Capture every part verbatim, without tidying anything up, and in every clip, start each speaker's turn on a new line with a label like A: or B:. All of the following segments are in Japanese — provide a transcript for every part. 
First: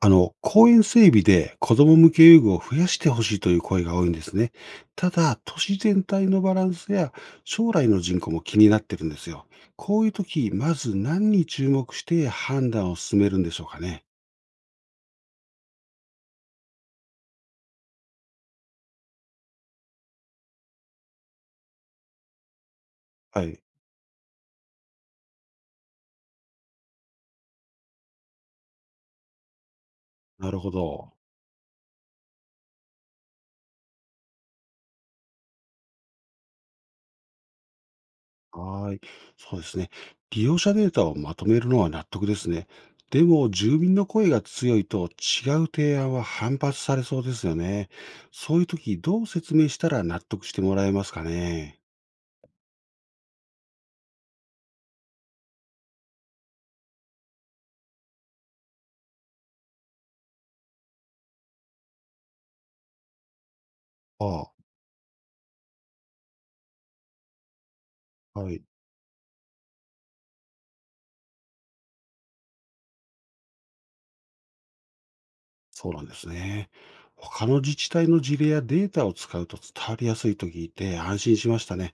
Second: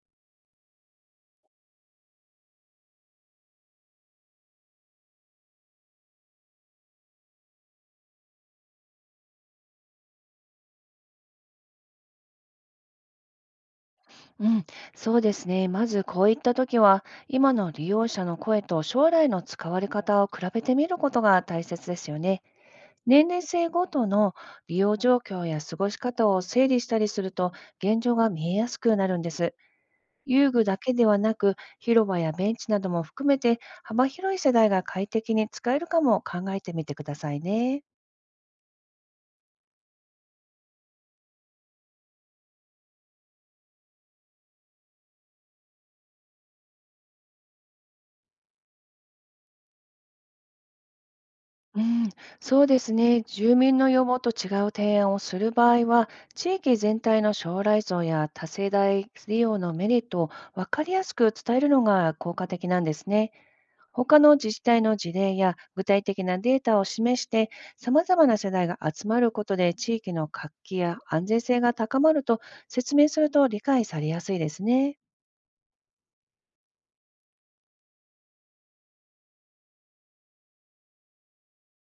A: あの、公園整備で子供向け遊具を増やしてほしいという声が多いんですね。ただ、都市全体のバランスや将来の人口も気になってるんですよ。こういう時、まず何に注目して判断を進めるんでしょうかね。
B: うん、そうですね。まずこういった時は、今の利用者の声と将来の使われ方を比べてみることが大切ですよね。年齢
A: はい。
B: 性ごとの利用状況や過ごし方を整理したりすると、現状が見えやすくなるんです。遊
A: なる
B: 具
A: ほ
B: だけで
A: ど。
B: はなく、広場やベンチなども含めて、幅広い世代が快適に使えるかも考えてみてくださいね。
A: はーい。そうですね。利用者データをまとめるのは納得ですね。でも、住民の声が強いと違う提案は反発されそうですよね。そういう時、どう説明したら納得してもらえますか
B: う
A: ね。
B: ん、そうですね。住民の要望と違う提案をする場合は、地域全体の将来像や多世代利用のメリットを分かりやすく伝えるのが効果的なんですね。他の自
A: ああ、
B: 治体の事例や具体的なデータを示して、様々な世
A: はい、
B: 代が集まることで地域の活気や安全性が高まると説明すると理解されやすいですね。
A: そうなんですね。他の自治体の事例やデータを使うと伝わりやすいと聞いて安心しましたね。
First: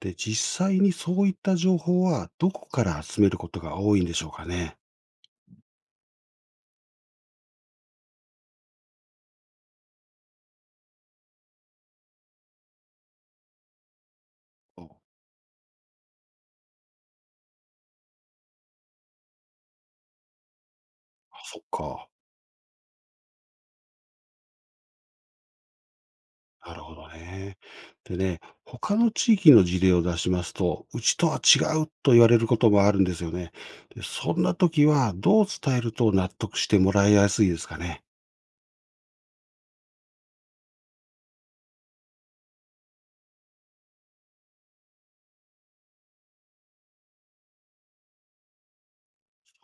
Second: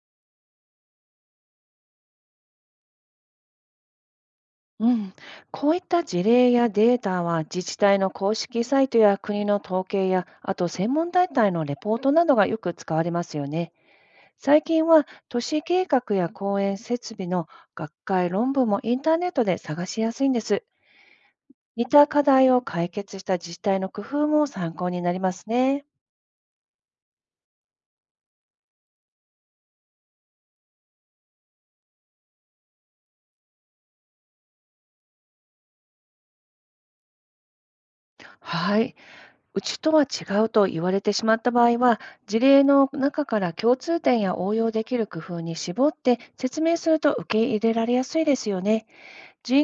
A: で、実際にそういった情報はどこから集めることが多いんでしょうかね。
B: うん、こういった事例やデータは自治体の公式サイトや国の統計や、あと専門団体のレポートなどがよく使われますよね。最
A: お
B: 近
A: あ、
B: は都市計画や公園設備の学会論文もインターネットで探しやすいんです。
A: そっ
B: 似た
A: か。
B: 課題を解決した自治体の工夫も参考になりますね。
A: なるほどね。でね、他の地域の事例を出しますと、うちとは違うと言われることもあるんですよね。で、そんな時はどう伝えると納得してもらいやすいですかね。
B: はい。うちとは違うと言われてしまった場合は、事例の中から共通点や応用できる工夫に絞って説明すると受け入れられやすいですよね。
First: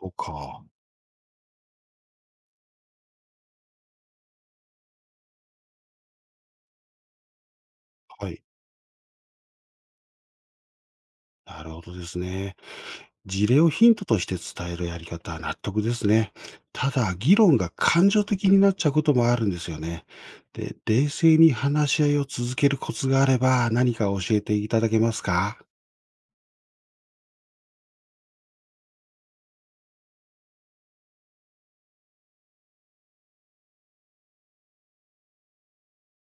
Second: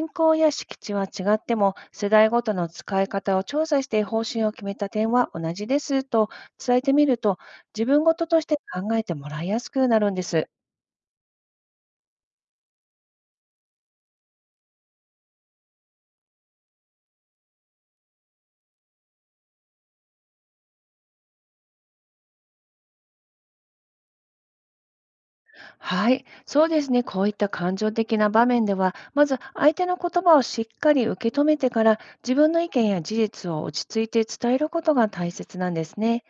A: そう
B: 口や
A: か。
B: 敷地は違っても、世代ごとの使い方を調査して方針を決めた点は同じですと伝えてみると、自分ごと
A: は
B: と
A: い。
B: して考えてもらいやすくなるんです。
A: なるほどですね。事例をヒントとして伝えるやり方は納得ですね。ただ、議論が感情的になっちゃうこともあるんですよね。で、冷静に話し合いを続けるコツがあれば何か教えていただけますか。
B: はい、そうですね。こういった感情的な場面では、まず相手の言葉をしっかり受け止めてから、自分の意見や事実を落ち着いて伝えることが大切なんですね。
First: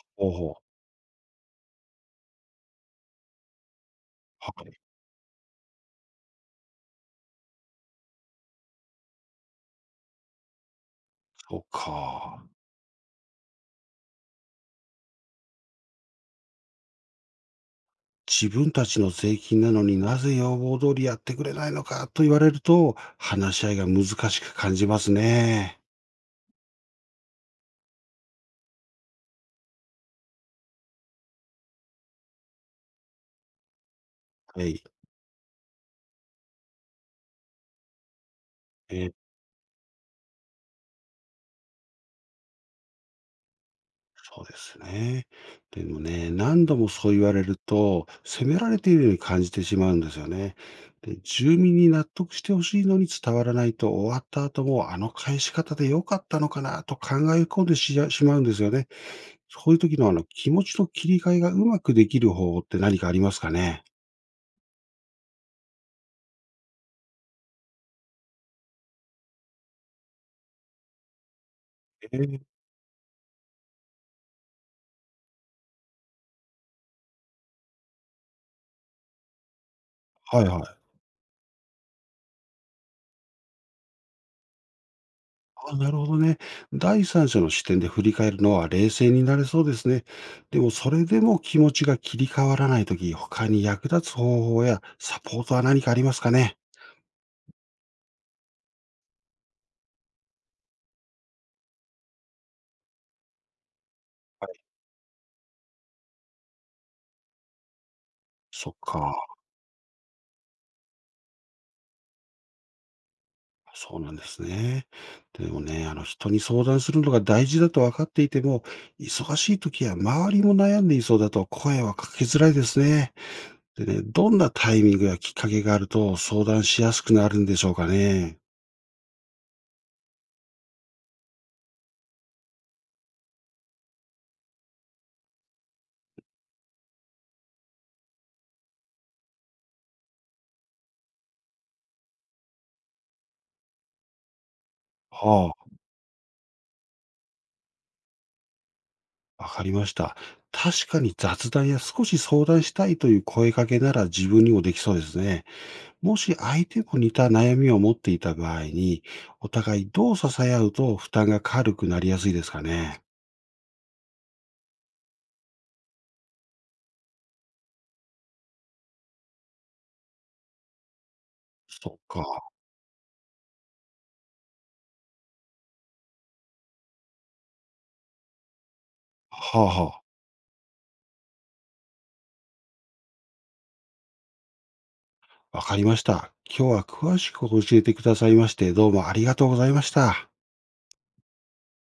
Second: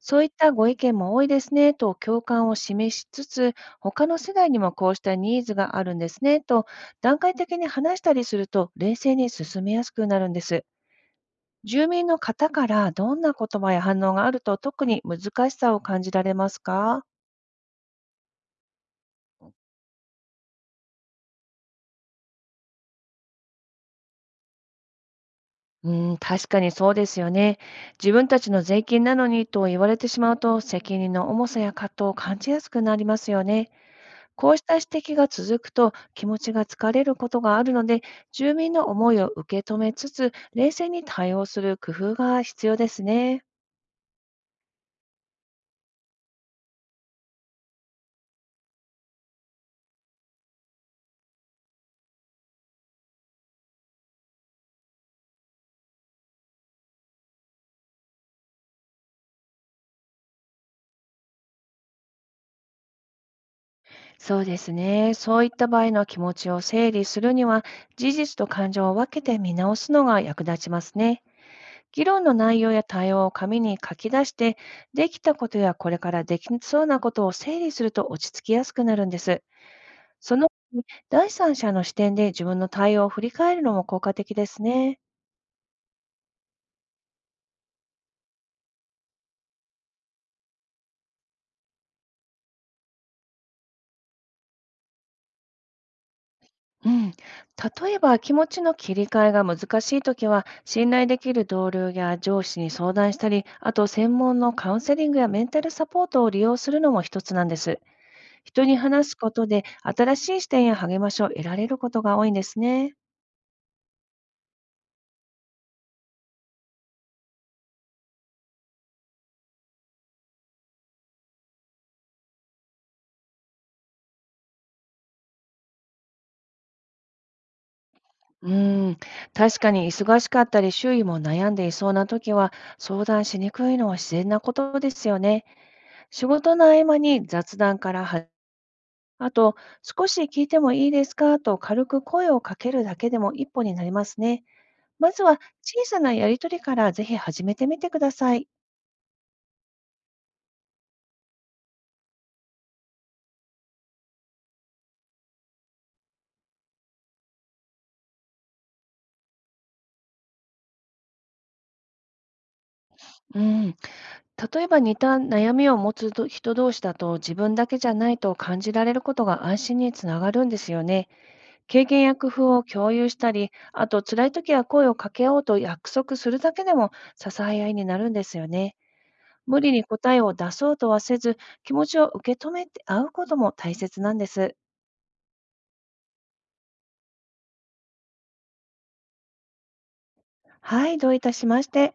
B: そういっ
A: 方
B: た
A: 法。
B: ご意見も多いですねと共感を示しつつ、他の世代
A: は
B: にも
A: い、
B: こうしたニーズがあるんですねと段階的に話したりすると、冷静に進めやすくなるんです。
A: そう
B: 住民の
A: か。
B: 方からどんな言葉や反応があると特に難しさを感じられますか？
A: 自分たちの税金なのになぜ要望通りやってくれないのかと言われると、話し合いが難しく感じますね。
B: うん、確かにそうですよね。自分たちの税金なのにと言われてしまうと、責任の重さや葛藤を感じやすくなりますよね。こうし
A: は
B: た
A: い。
B: 指摘が続くと気持ちが疲れることがあるので、住民の
A: え
B: 思
A: ー
B: いを受け止めつつ、冷静に対応する工夫が必要ですね。
A: そうですね。でもね、何度もそう言われると、責められているように感じてしまうんですよね。で、住民に納得してほしいのに伝わらないと、終わった後も、あの返し方で良かったのかなと考え込んでししまうんですよね。そういう時のあの気持ちの切り替えがうまくできる方法って何かありますかね？
B: そうですね。そういった場合の気持ちを整理するには、事実と感情を分けて見直すのが役立ちますね。議
A: え
B: 論の
A: ー
B: 内容や対応を紙に書き出して、できたことやこれからできそうなことを整理すると落ち着きやすくなるんです。そ
A: はい
B: の後
A: はい。
B: に第三者の視点で自分の対応を振り返るのも効果的ですね。
A: あ、なるほどね。第三者の視点で振り返るのは冷静になれそうですね。でもそれでも気持ちが切り替わらないとき、他に役立つ方法やサポートは何かありますかね。
B: うん、例えば気持ちの切り替えが難しいときは、信頼できる同僚や上司に相談したり、あと専門
A: は
B: の
A: い。
B: カウンセリングやメンタルサポートを利用するのも一つなんです。人
A: そっ
B: に話
A: か。
B: すことで新しい視点や励ましを得られることが多いんですね。
A: そうなんですね。でもね、あの人に相談するのが大事だと分かっていても、忙しい時や周りも悩んでいそうだと声はかけづらいですね。でね、どんなタイミングやきっかけがあると相談しやすくなるんでしょうかね。
B: うん、確かに忙しかったり周囲も悩んでいそうな時は相談しにくいのは自然なことですよね。仕事の合間に雑談からは、あと少し聞いてもいいですかと軽く声をかけるだけでも一歩になりますね。まずは
A: はあ。
B: 小さなやりとりからぜひ始めてみてください。
A: わかりました。確かに雑談や少し相談したいという声かけなら自分にもできそうですね。もし相手も似た悩みを持っていた場合に、お互いどう支え合うと負担が軽くなりやすいですかね。
B: うん、例えば似た悩みを持つど人同士だと自分だけじゃないと感じられることが安心につながるんですよね。経
A: そっ
B: 験や
A: か。
B: 工
A: は
B: 夫を共有したり、あと辛い時は声をかけようと約束するだけでも支え合いになるんですよね。
A: あ
B: 無理に
A: はあ。
B: 答えを出そうとはせず、気持ちを受け止めて会うことも大切なんです。
A: わかりました。今日は詳しく教えてくださいまして、どうもありがとうございました。
B: はい、どういたしまして。